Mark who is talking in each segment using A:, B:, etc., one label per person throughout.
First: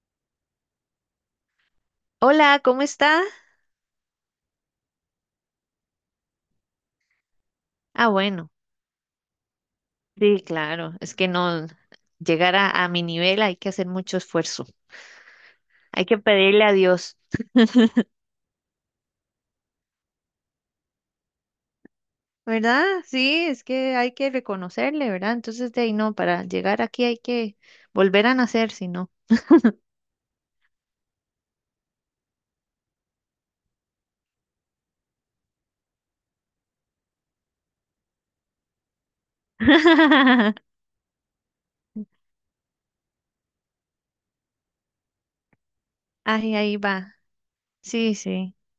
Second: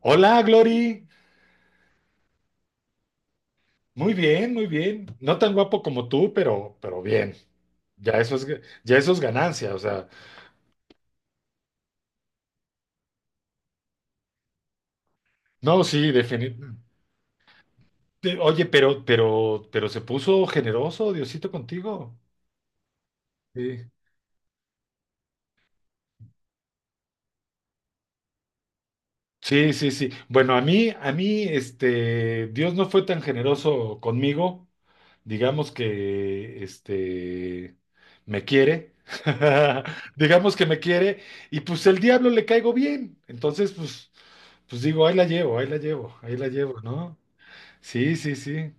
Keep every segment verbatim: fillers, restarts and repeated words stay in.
A: Hola, Glory.
B: Hola, ¿cómo está?
A: Muy bien, muy bien. No tan guapo como tú, pero, pero bien.
B: Ah,
A: Ya eso es,
B: bueno,
A: ya eso es ganancia. O sea,
B: sí, claro, es que no llegar a, a mi nivel hay que hacer mucho esfuerzo,
A: no,
B: hay
A: sí,
B: que pedirle a
A: definitivamente.
B: Dios,
A: Oye, pero, pero, pero se puso generoso Diosito contigo.
B: ¿verdad? Sí, es
A: Sí.
B: que hay que reconocerle, ¿verdad? Entonces de ahí no, para llegar aquí hay que volver a nacer, si no.
A: Sí, sí, sí. Bueno, a mí, a mí, este, Dios no fue tan generoso conmigo. Digamos que, este, me quiere. Digamos que me quiere. Y pues el diablo le caigo bien. Entonces, pues, pues digo, ahí la llevo, ahí la llevo, ahí la
B: Ay, ahí
A: llevo, ¿no?
B: va, sí,
A: Sí, sí,
B: sí,
A: sí.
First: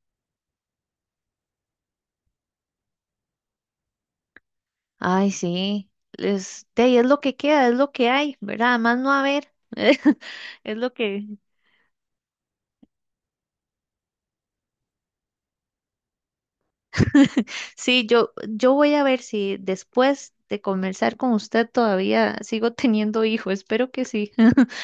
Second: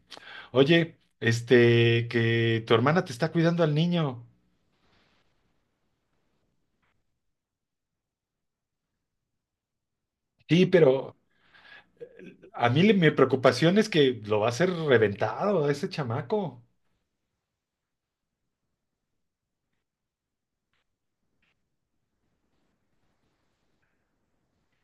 A: Oye, este, que tu hermana te está cuidando al niño.
B: ay, sí, es, de ahí es lo que queda, es lo que hay, ¿verdad? Más no haber,
A: Sí,
B: es lo
A: pero
B: que,
A: a mí le- mi preocupación es que lo va a hacer reventado a ese chamaco.
B: sí, yo, yo voy a ver si después de conversar con usted todavía sigo teniendo hijo. Espero que sí.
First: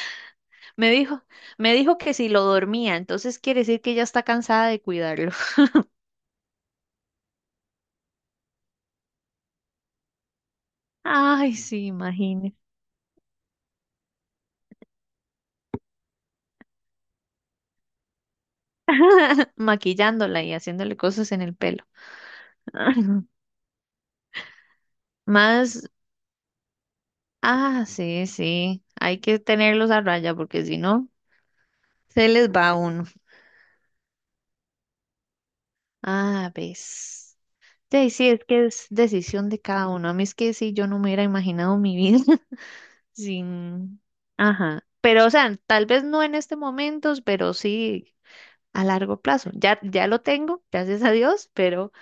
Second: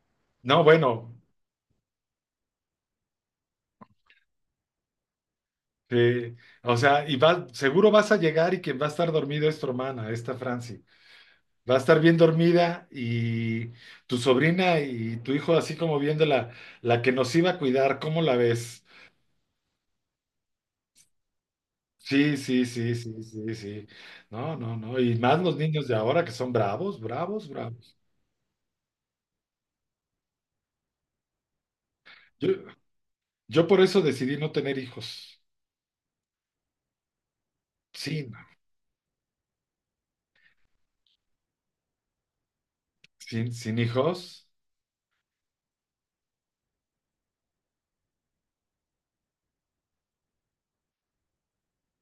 A: No,
B: Me
A: bueno.
B: dijo, me dijo que si lo dormía, entonces quiere decir que ya está cansada de cuidarlo.
A: Sí, o sea, y va, seguro vas a llegar y quien va a estar dormido es tu hermana, esta Franci.
B: Ay,
A: Va a
B: sí,
A: estar bien
B: imagínese.
A: dormida y tu sobrina y tu hijo así como viendo la, la que nos iba a cuidar, ¿cómo la ves?
B: Maquillándola y haciéndole cosas en el pelo.
A: Sí, sí, sí, sí, sí, sí. No, no, no. Y más los
B: Más,
A: niños de ahora que son bravos, bravos,
B: ah,
A: bravos.
B: sí, sí. Hay que tenerlos a raya porque si no, se
A: Yo,
B: les va uno.
A: yo por eso decidí no tener hijos.
B: Ah, ves. Sí,
A: Sí,
B: sí,
A: no.
B: es que es decisión de cada uno. A mí es que sí, yo no me hubiera imaginado mi vida
A: Sin, sin
B: sin...
A: hijos.
B: Ajá. Pero, o sea, tal vez no en este momento, pero sí a largo plazo. Ya, ya lo tengo, gracias a Dios, pero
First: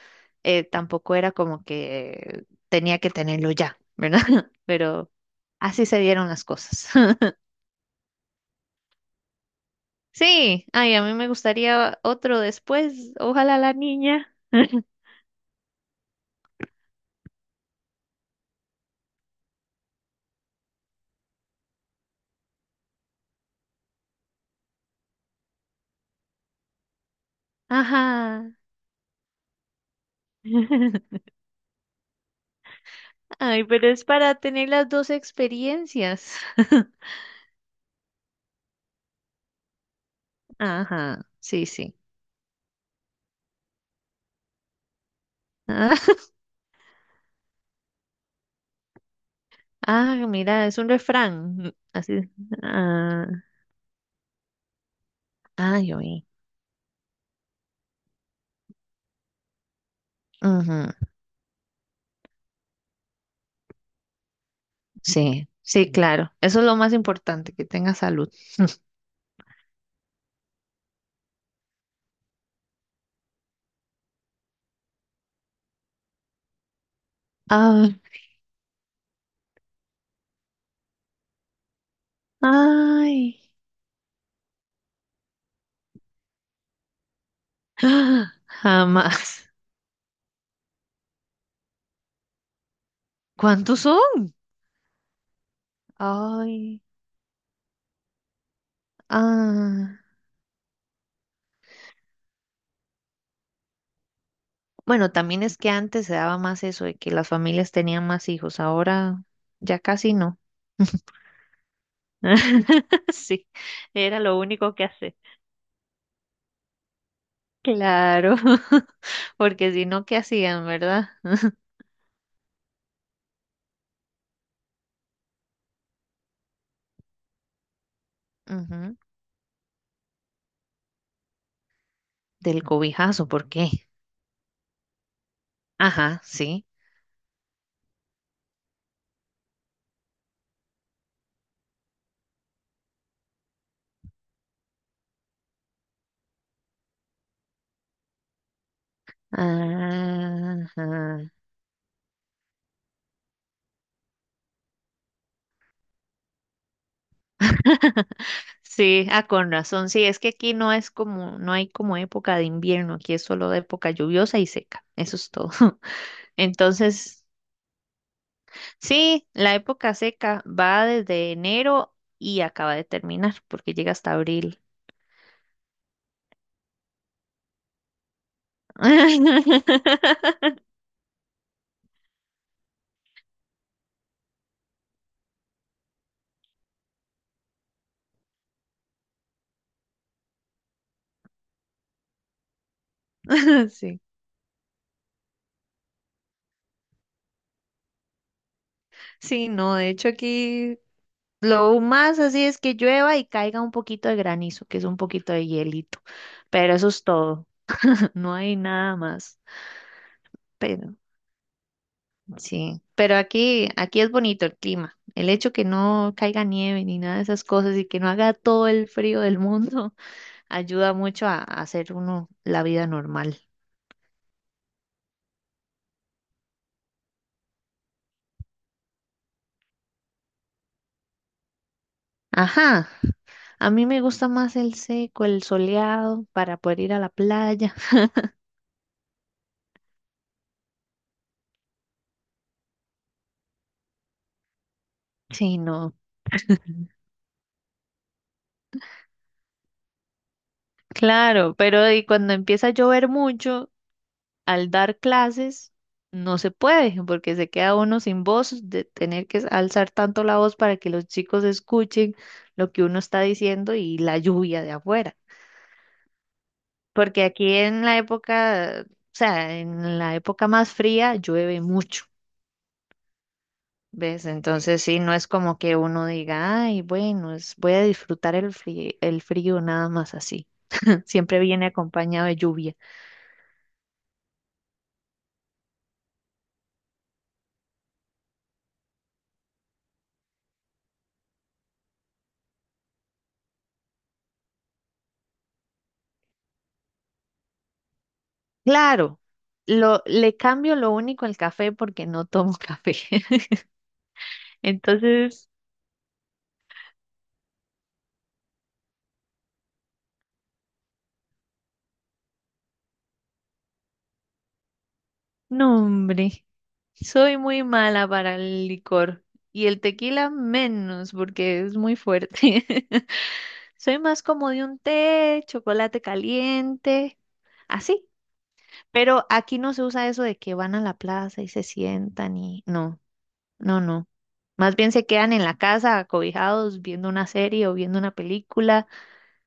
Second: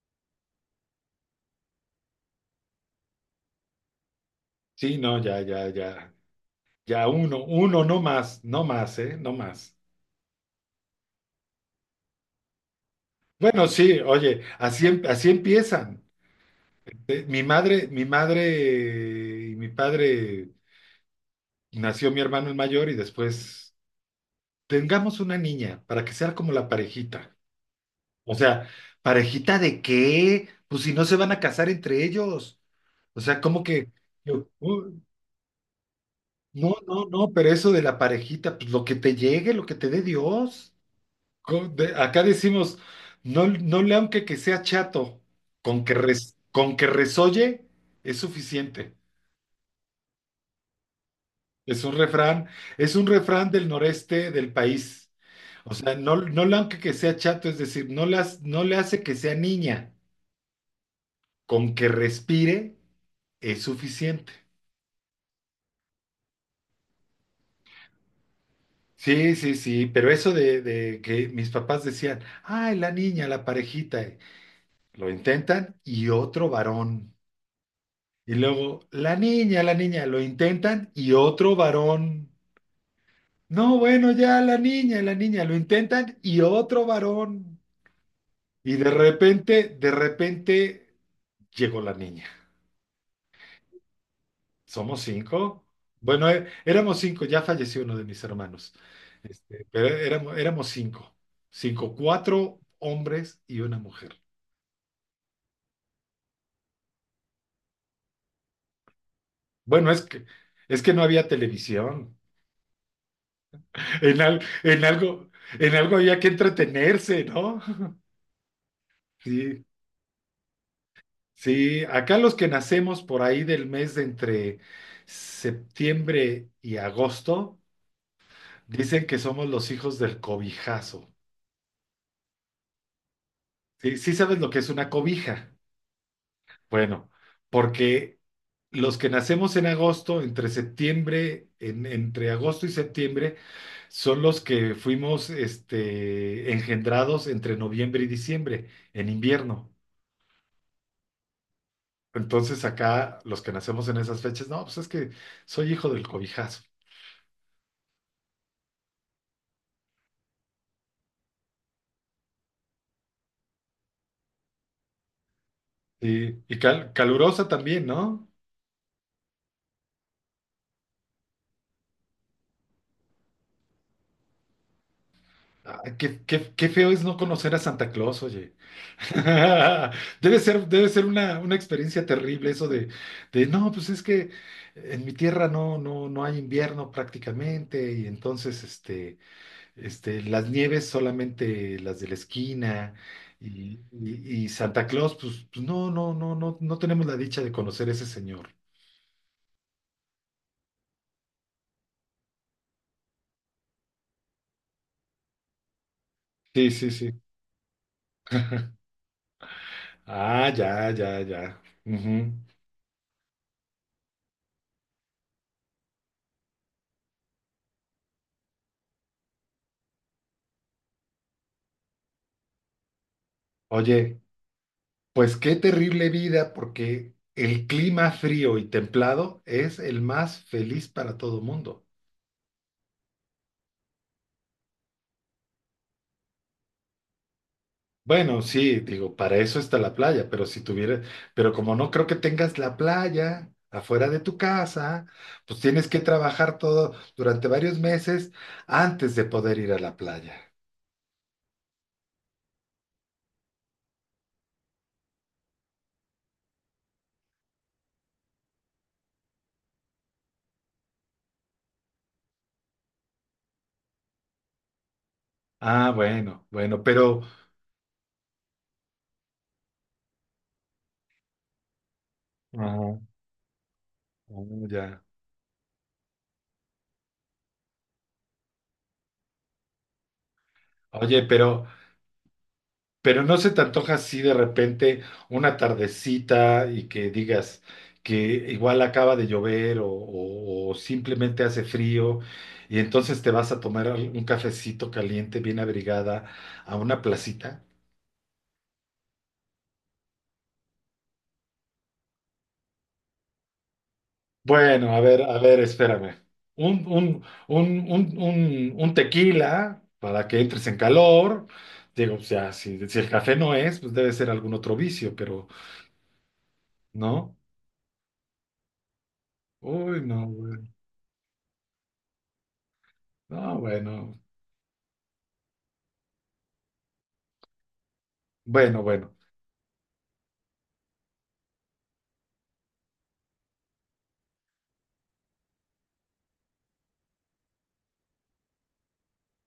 B: eh, tampoco era como que tenía que tenerlo ya, ¿verdad?
A: Sí,
B: Pero
A: no, ya, ya,
B: así se
A: ya.
B: dieron las cosas.
A: Ya uno, uno, no más, no más, ¿eh? No más.
B: Sí, ay, a mí me gustaría otro después. Ojalá
A: Bueno,
B: la
A: sí,
B: niña.
A: oye, así, em- así empiezan. Eh, Mi madre, mi madre y mi padre nació mi hermano el mayor y después tengamos una niña para que sea como la parejita. O
B: Ajá.
A: sea, ¿parejita de qué? Pues si no se van a casar entre ellos. O sea, como
B: Ay, pero
A: que
B: es para
A: yo,
B: tener las
A: uh,
B: dos experiencias.
A: no, no, no, pero eso de la parejita, pues lo que te llegue, lo que te dé Dios.
B: Ajá, sí,
A: Co- de-
B: sí.
A: acá decimos, no, no le aunque que sea chato, con que,
B: Ah,
A: res- con que resolle es suficiente.
B: ah, mira, es un refrán.
A: Es un
B: Así.
A: refrán, es un
B: Ah,
A: refrán del noreste del país. O
B: ah,
A: sea,
B: yo
A: no,
B: vi.
A: no le aunque que sea chato, es decir, no le, has- no le hace que sea niña,
B: Ujú.
A: con que respire es suficiente.
B: Sí, sí, claro. Eso es lo más importante, que tenga salud.
A: Sí, sí, sí, pero eso de, de que mis papás decían, ay, la niña, la parejita, eh, lo intentan y otro varón.
B: Ah,
A: Y luego, la niña, la niña, lo intentan y otro varón.
B: ay,
A: No, bueno, ya la niña, la niña, lo intentan y otro varón.
B: ah,
A: Y de
B: jamás.
A: repente, de repente llegó la niña.
B: ¿Cuántos son?
A: ¿Somos cinco? Bueno, é-
B: Ay,
A: éramos cinco, ya falleció uno de mis hermanos. Este, pero
B: ah.
A: éramos, éramos cinco. Cinco, cuatro hombres y una mujer.
B: Bueno, también es que antes se daba más eso de que las familias tenían más hijos. Ahora ya
A: Bueno, es
B: casi
A: que,
B: no.
A: es que no había televisión.
B: Sí,
A: En,
B: era lo
A: al-
B: único
A: en
B: que hacía.
A: algo, en algo había que entretenerse, ¿no?
B: Claro,
A: Sí,
B: porque si no, ¿qué hacían, verdad?
A: sí, acá los que nacemos por ahí del mes de entre septiembre y agosto,
B: Ujú.
A: dicen que somos los hijos del cobijazo.
B: Del cobijazo, ¿por qué?
A: Sí, sí sabes lo que es una cobija.
B: Ajá, sí.
A: Bueno, porque los que nacemos en agosto, entre septiembre, en- entre agosto y septiembre, son los que fuimos este, engendrados entre noviembre y diciembre, en invierno.
B: Ajá.
A: Entonces acá los que nacemos en esas fechas, no, pues es que soy hijo del cobijazo.
B: Sí, ah, con razón. Sí, es que aquí no es como, no hay como época de invierno, aquí es solo de época lluviosa y seca, eso es todo.
A: Sí, y cal-
B: Entonces,
A: calurosa también, ¿no?
B: sí, la época seca va desde enero y acaba de terminar, porque llega hasta abril.
A: Ah, qué, qué- qué feo es no conocer a Santa Claus, oye. Debe ser, debe ser una, una experiencia terrible eso de, de, no, pues es que en mi tierra no, no, no hay invierno prácticamente, y entonces este, este, las nieves solamente las de la esquina, y,
B: Sí.
A: y- y Santa Claus, pues, pues no, no, no, no, no tenemos la dicha de conocer a ese señor.
B: Sí, no, de hecho aquí lo más así es que llueva y caiga un poquito de granizo, que es un poquito de hielito,
A: Sí,
B: pero eso
A: sí,
B: es
A: sí.
B: todo, no hay nada más.
A: Ah, ya,
B: Pero
A: ya, ya. Ujú.
B: sí, pero aquí aquí es bonito el clima. El hecho que no caiga nieve ni nada de esas cosas y que no haga todo el frío del mundo ayuda mucho a, a hacer uno la vida normal.
A: Oye. Pues qué terrible vida, porque el clima frío y templado es el más feliz para todo mundo.
B: Ajá, a mí me gusta más el seco, el soleado para poder ir a la playa.
A: Bueno, sí, digo, para eso está la playa, pero si tuviera, pero como no creo que tengas la playa afuera de tu casa,
B: Sí,
A: pues tienes
B: no.
A: que trabajar todo durante varios meses antes de poder ir a la playa.
B: Claro, pero y cuando empieza a llover mucho, al dar clases, no se puede, porque se queda uno sin voz, de tener que alzar tanto la voz para que los chicos escuchen lo que uno está diciendo y la lluvia de afuera.
A: Ah, bueno, bueno, pero.
B: Porque aquí en la época, o sea, en la época más fría llueve mucho,
A: Ajá,
B: ¿ves?
A: ah,
B: Entonces sí,
A: ya.
B: no es como que uno diga, ay, bueno, es, voy a disfrutar el frío, el frío nada más así.
A: Oye,
B: Siempre
A: pero
B: viene acompañado de lluvia.
A: Pero no se te antoja así de repente una tardecita y que digas que igual acaba de llover o, o- o simplemente hace frío y entonces te vas a tomar al- un cafecito caliente, bien abrigada, a una placita.
B: Claro, lo, le cambio lo único al café porque no tomo café.
A: Bueno, a ver, a
B: Entonces,
A: ver, espérame. Un, un, un, un, un, un tequila para que entres en calor. Digo, o sea, si, si el café no es, pues debe ser algún otro vicio, pero
B: no, hombre,
A: ¿no?
B: soy muy mala para el licor y el
A: Uy, no,
B: tequila
A: güey.
B: menos porque es muy fuerte.
A: No,
B: Soy
A: bueno.
B: más como de un té, chocolate caliente, así.
A: Bueno, bueno.
B: Pero aquí no se usa eso de que van a la plaza y se sientan y no, no, no. Más bien se quedan en la casa acobijados viendo una serie o viendo una película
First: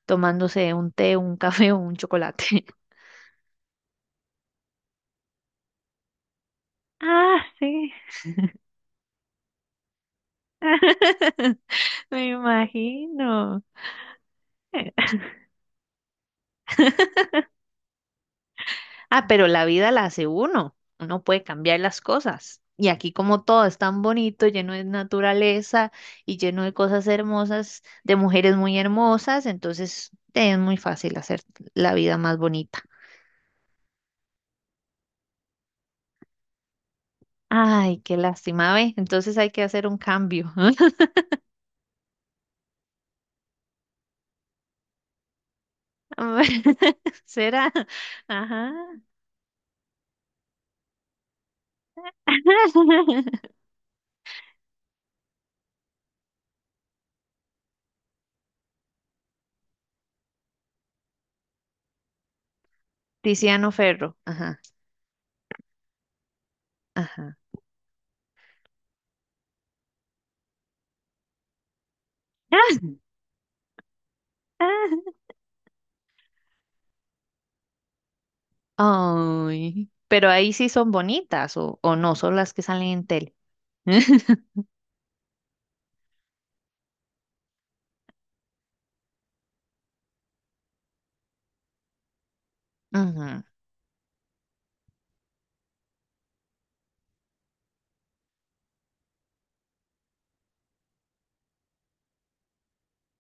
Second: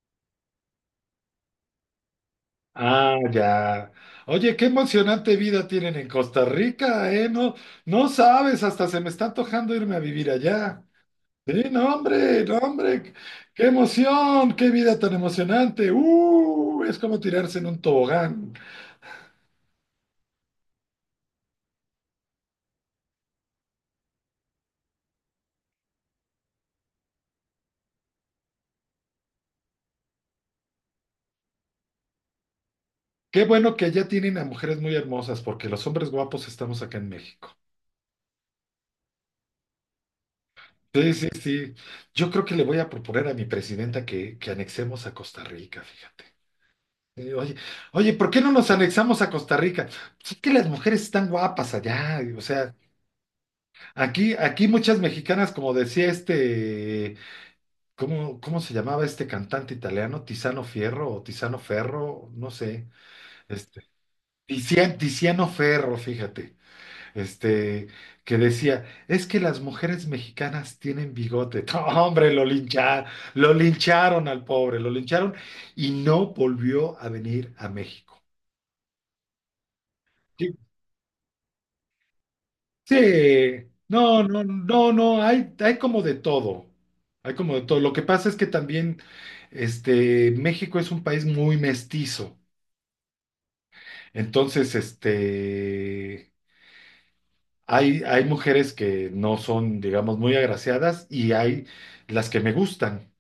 B: tomándose un té, un café o un chocolate.
A: Ah, ya. Oye, qué emocionante vida tienen en Costa Rica, ¿eh?
B: Ah,
A: No,
B: sí,
A: no sabes, hasta se me está antojando irme a vivir allá. Sí, no,
B: me
A: hombre, no, hombre,
B: imagino.
A: qué emoción, qué vida tan emocionante. Uh, es como tirarse en un tobogán.
B: Ah, pero la vida la hace uno. Uno puede cambiar las cosas. Y aquí como todo es tan bonito, lleno de naturaleza y lleno de cosas hermosas, de mujeres muy hermosas, entonces eh, es muy fácil hacer la vida más bonita.
A: Qué bueno que allá tienen a mujeres muy hermosas, porque los hombres guapos estamos acá en México.
B: Ay, qué lástima, ve. Entonces hay que hacer un cambio.
A: Sí, sí, sí. Yo creo que le voy a proponer a mi presidenta que, que anexemos a Costa Rica, fíjate. Eh, Oye,
B: Será.
A: oye, ¿por qué no nos
B: Ajá.
A: anexamos a Costa Rica? Pues es que las mujeres están guapas allá, o sea, aquí, aquí muchas mexicanas, como decía este, ¿cómo, cómo se llamaba este cantante italiano? Tiziano Fierro o Tiziano Ferro, no sé,
B: Tiziano
A: este,
B: Ferro. Ajá,
A: Tizian- Tiziano Ferro, fíjate,
B: ajá.
A: este, que decía, es que las mujeres mexicanas tienen bigote. No, hombre, lo lincharon, lo lincharon al pobre, lo lincharon y no volvió a venir a México.
B: Ay, pero ahí sí son bonitas o, o no, son las que salen en tele.
A: Sí, no, no, no, no, hay, hay como de todo, hay como de todo. Lo que pasa es que también, este, México es un país muy mestizo,
B: Ujú.
A: entonces, este, hay, hay mujeres que no son, digamos, muy agraciadas y hay las que me gustan.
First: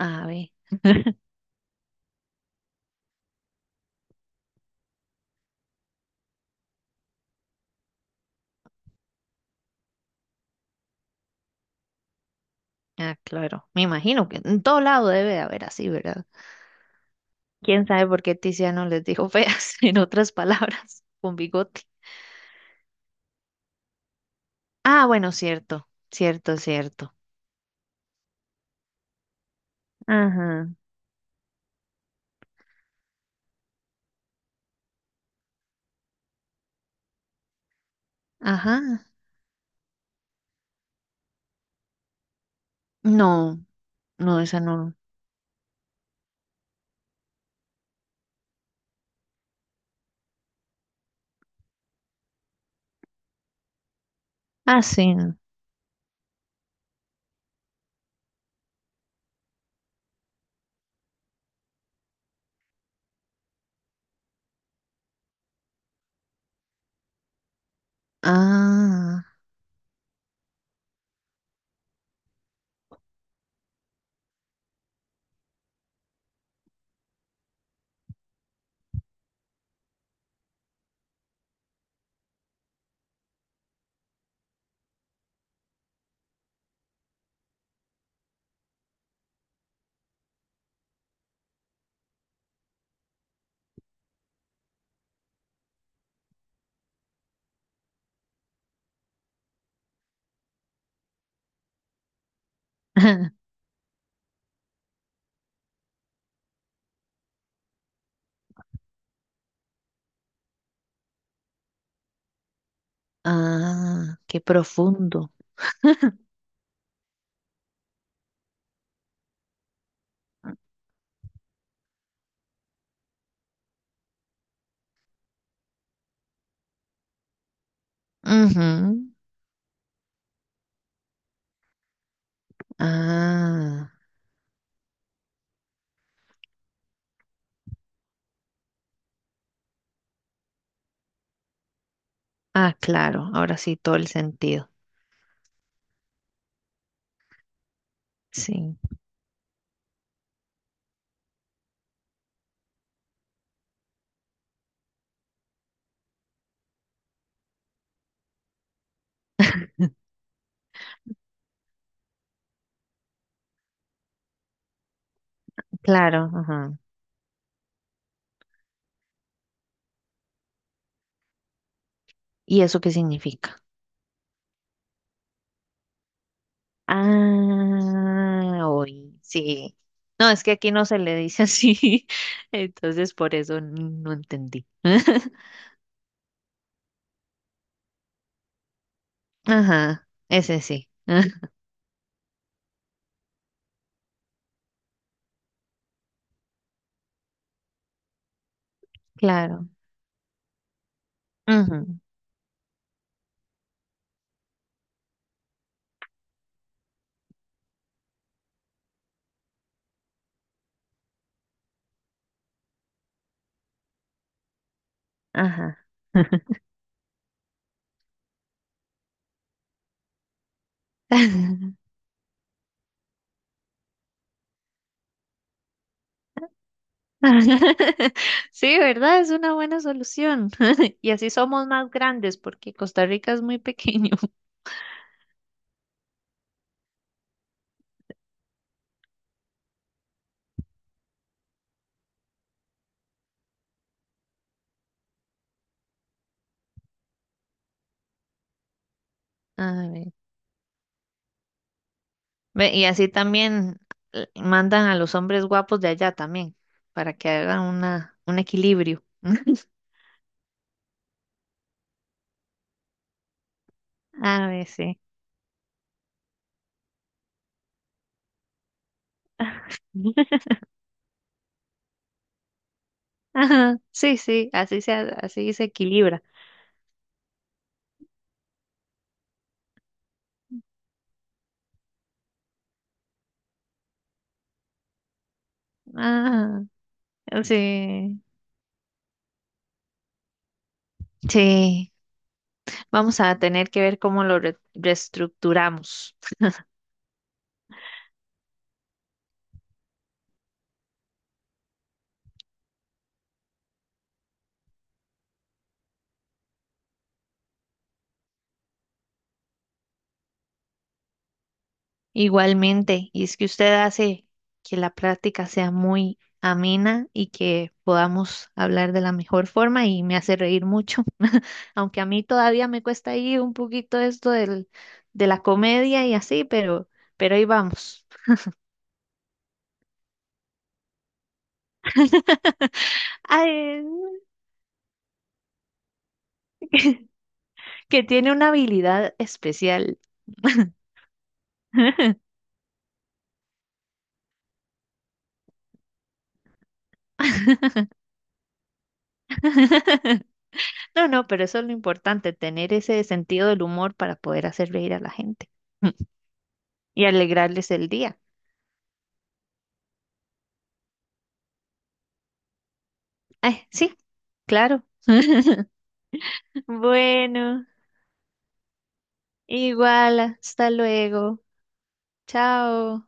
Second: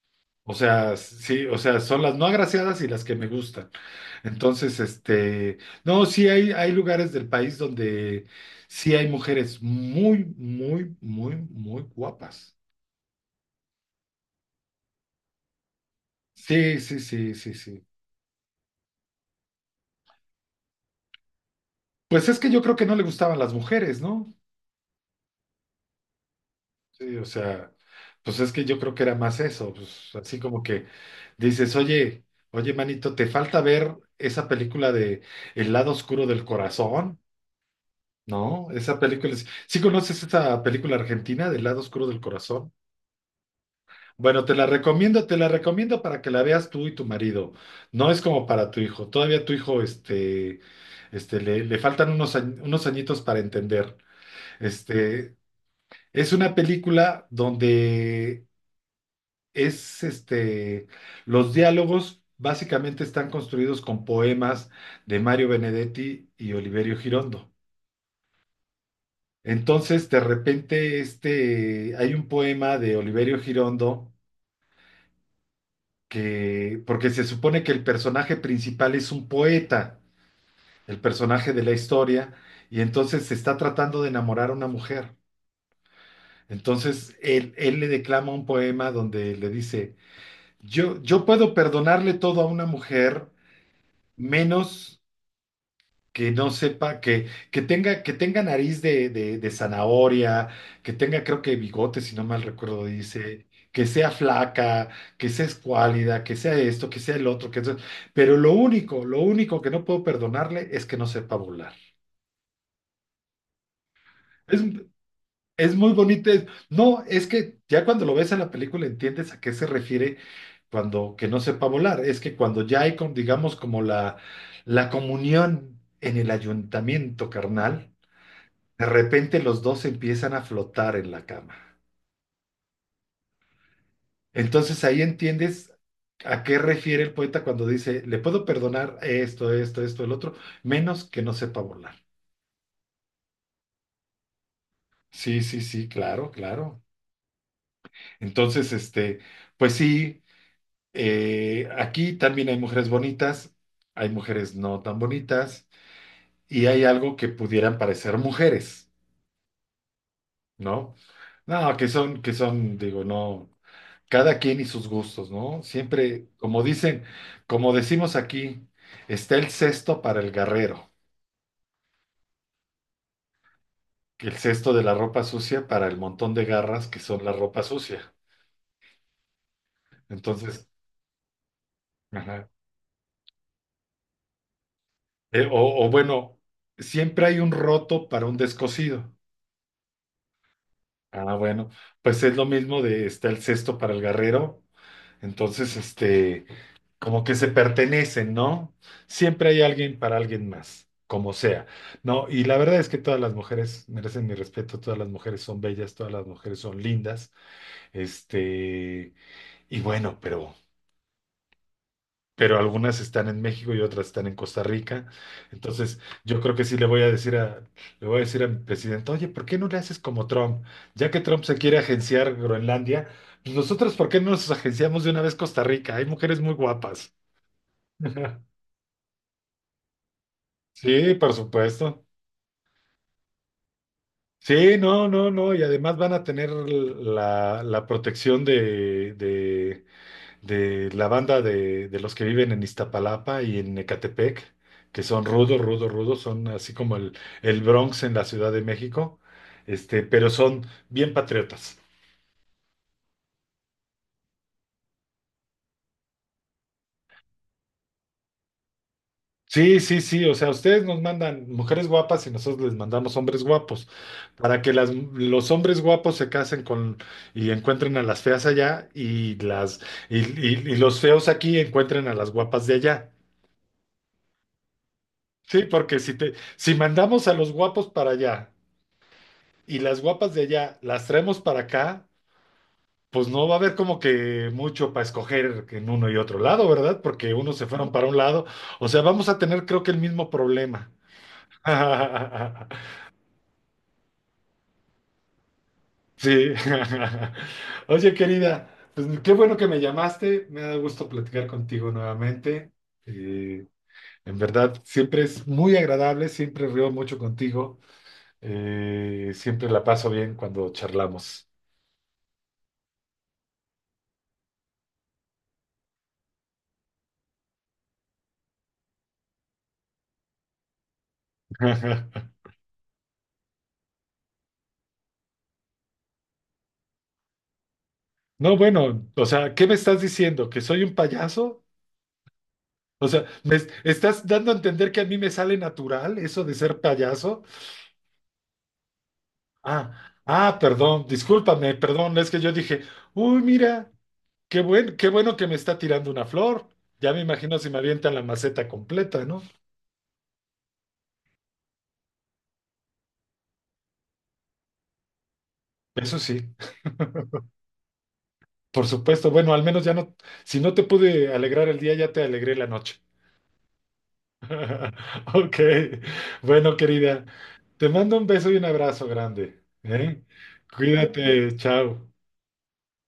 B: A ver,
A: O sea, sí, o sea, son las no agraciadas y las que me gustan. Entonces, este, no, sí hay, hay lugares del país donde sí hay mujeres muy, muy, muy, muy guapas.
B: ah, claro, me imagino que en todo lado debe de haber así, ¿verdad?
A: Sí, sí, sí, sí, sí.
B: ¿Quién sabe por qué Tiziano les dijo feas, en otras palabras, con bigote?
A: Pues es que yo creo que no le gustaban las mujeres, ¿no?
B: Ah, bueno, cierto, cierto, cierto.
A: Sí, o sea, pues es que yo creo que era más eso, pues así como
B: Ajá,
A: que dices, oye, oye, manito, ¿te falta ver esa película de El lado oscuro del corazón? No, esa
B: ajá.
A: película es. ¿Sí conoces esa película argentina del lado oscuro del corazón?
B: No, no,
A: Bueno, te
B: esa
A: la
B: no.
A: recomiendo, te la recomiendo para que la veas tú y tu marido. No es como para tu hijo. Todavía tu hijo, este, este, le, le faltan unos, añ- unos añitos para entender.
B: Ah, sí.
A: Este,
B: No.
A: es una película donde es, este, los diálogos básicamente están construidos con poemas de Mario Benedetti y Oliverio Girondo.
B: Ah,
A: Entonces, de repente, este, hay un poema de Oliverio Girondo que, porque se supone que el personaje principal es un poeta, el personaje de la historia, y entonces se está tratando de enamorar a una mujer. Entonces, él, él le declama un poema donde le dice, yo, yo puedo perdonarle todo a una mujer, menos que no sepa, que, que tenga, que tenga, nariz de, de- de zanahoria, que tenga, creo que bigote, si no mal recuerdo, dice, que sea flaca, que sea escuálida, que sea esto, que sea el otro, que eso- pero lo único, lo único que no puedo perdonarle es que no sepa volar.
B: ah, qué
A: Es,
B: profundo.
A: es muy bonito. Es- no, es que ya cuando lo ves en la película entiendes a qué se refiere cuando que no sepa volar. Es que cuando ya hay, con, digamos, como la, la comunión en el ayuntamiento, carnal. De
B: Ujú.
A: repente los dos empiezan a flotar en la cama.
B: Ah,
A: Entonces ahí entiendes a qué refiere el poeta cuando dice, le puedo perdonar esto, esto, esto, el otro, menos que no sepa volar.
B: ah, claro, ahora sí, todo el sentido.
A: Sí, sí, sí, claro, claro. Entonces,
B: Sí,
A: este, pues sí, eh, aquí también hay mujeres bonitas, hay mujeres no tan bonitas y hay algo que pudieran parecer mujeres, ¿no? No, que son, que son, digo, no. Cada quien y sus gustos, ¿no? Siempre,
B: claro,
A: como
B: ajá.
A: dicen, como decimos aquí, está el cesto para el garrero,
B: ¿Y eso qué significa?
A: que el cesto de la ropa sucia para el montón de garras que son la ropa sucia.
B: Ah, hoy, sí. No, es que
A: Entonces,
B: aquí no se le dice así,
A: ajá.
B: entonces por eso no entendí.
A: Eh, o, o bueno, siempre hay un roto para un descosido.
B: Ajá, ese sí,
A: Ah, bueno, pues es lo mismo de está el cesto para el garrero. Entonces, este, como que se pertenecen, ¿no? Siempre hay
B: claro.
A: alguien para alguien más, como sea,
B: Ujú.
A: ¿no? Y la verdad es que todas las mujeres merecen mi respeto, todas las mujeres son bellas, todas las mujeres son lindas, este, y bueno, pero. Pero algunas están en México y otras están en Costa Rica.
B: Ajá.
A: Entonces, yo creo que sí le voy a decir a, le voy a decir a mi presidente, oye, ¿por qué no le haces como Trump? Ya que Trump se quiere agenciar Groenlandia, pues nosotros, ¿por qué no nos agenciamos de una vez Costa Rica? Hay mujeres muy guapas.
B: Sí, ¿verdad? Es una buena solución. Y
A: Sí,
B: así
A: por
B: somos más
A: supuesto.
B: grandes porque Costa Rica es muy pequeño.
A: Sí, no, no, no. Y además van a tener la, la protección de, de, de la banda de, de los que viven en Iztapalapa y en Ecatepec, que son rudos, rudos, rudos. Son así como el, el Bronx en la Ciudad de México.
B: A
A: Este,
B: ver.
A: pero son bien patriotas.
B: Ve, y así también eh, mandan a los hombres guapos de allá también, para que hagan una, un equilibrio.
A: Sí, sí, sí, o sea, ustedes nos mandan mujeres guapas y nosotros les mandamos hombres guapos,
B: A
A: para
B: ver,
A: que las,
B: sí.
A: los hombres guapos se casen con y encuentren a las feas allá y las y, y- y los feos aquí encuentren a las guapas de allá.
B: Ajá, sí, sí, así se, ha- así
A: Sí,
B: se
A: porque si
B: equilibra.
A: te, si mandamos a los guapos para allá y las guapas de allá las traemos para acá, pues no va a haber como que mucho para escoger en uno y otro
B: Ah,
A: lado, ¿verdad? Porque unos se fueron para un
B: sí,
A: lado, o sea, vamos a tener creo que el mismo problema.
B: sí. Vamos a tener que ver cómo lo re- reestructuramos.
A: Sí. Oye, querida, pues qué bueno que me llamaste. Me da gusto platicar contigo nuevamente. Eh, en verdad, siempre es muy agradable, siempre río mucho contigo. Eh, siempre la paso bien cuando charlamos.
B: Igualmente, y es que usted hace que la práctica sea muy amena y que podamos hablar de la mejor forma y me hace reír mucho. Aunque a mí todavía me cuesta ahí un poquito esto del, de la comedia y así, pero, pero ahí vamos.
A: No, bueno, o sea, ¿qué me estás diciendo? ¿Que soy un payaso? O sea, ¿me es-
B: Ay,
A: estás dando a entender que a mí me sale natural eso de ser payaso?
B: que tiene una habilidad
A: Ah,
B: especial.
A: ah, perdón, discúlpame, perdón, es que yo dije, uy, mira. Qué buen, qué bueno que me está tirando una flor. Ya me imagino si me avientan la maceta completa, ¿no?
B: No, no, pero eso es lo importante, tener ese sentido del humor para poder hacer reír a la gente
A: Eso sí,
B: y alegrarles el día.
A: por supuesto. Bueno, al menos ya no, si no te pude alegrar el día, ya te alegré la noche.
B: Ay, sí, claro.
A: Ok, bueno, querida,
B: Bueno,
A: te mando un beso y un abrazo grande,
B: igual,
A: ¿eh?
B: hasta luego.
A: Cuídate, chao.
B: Chao.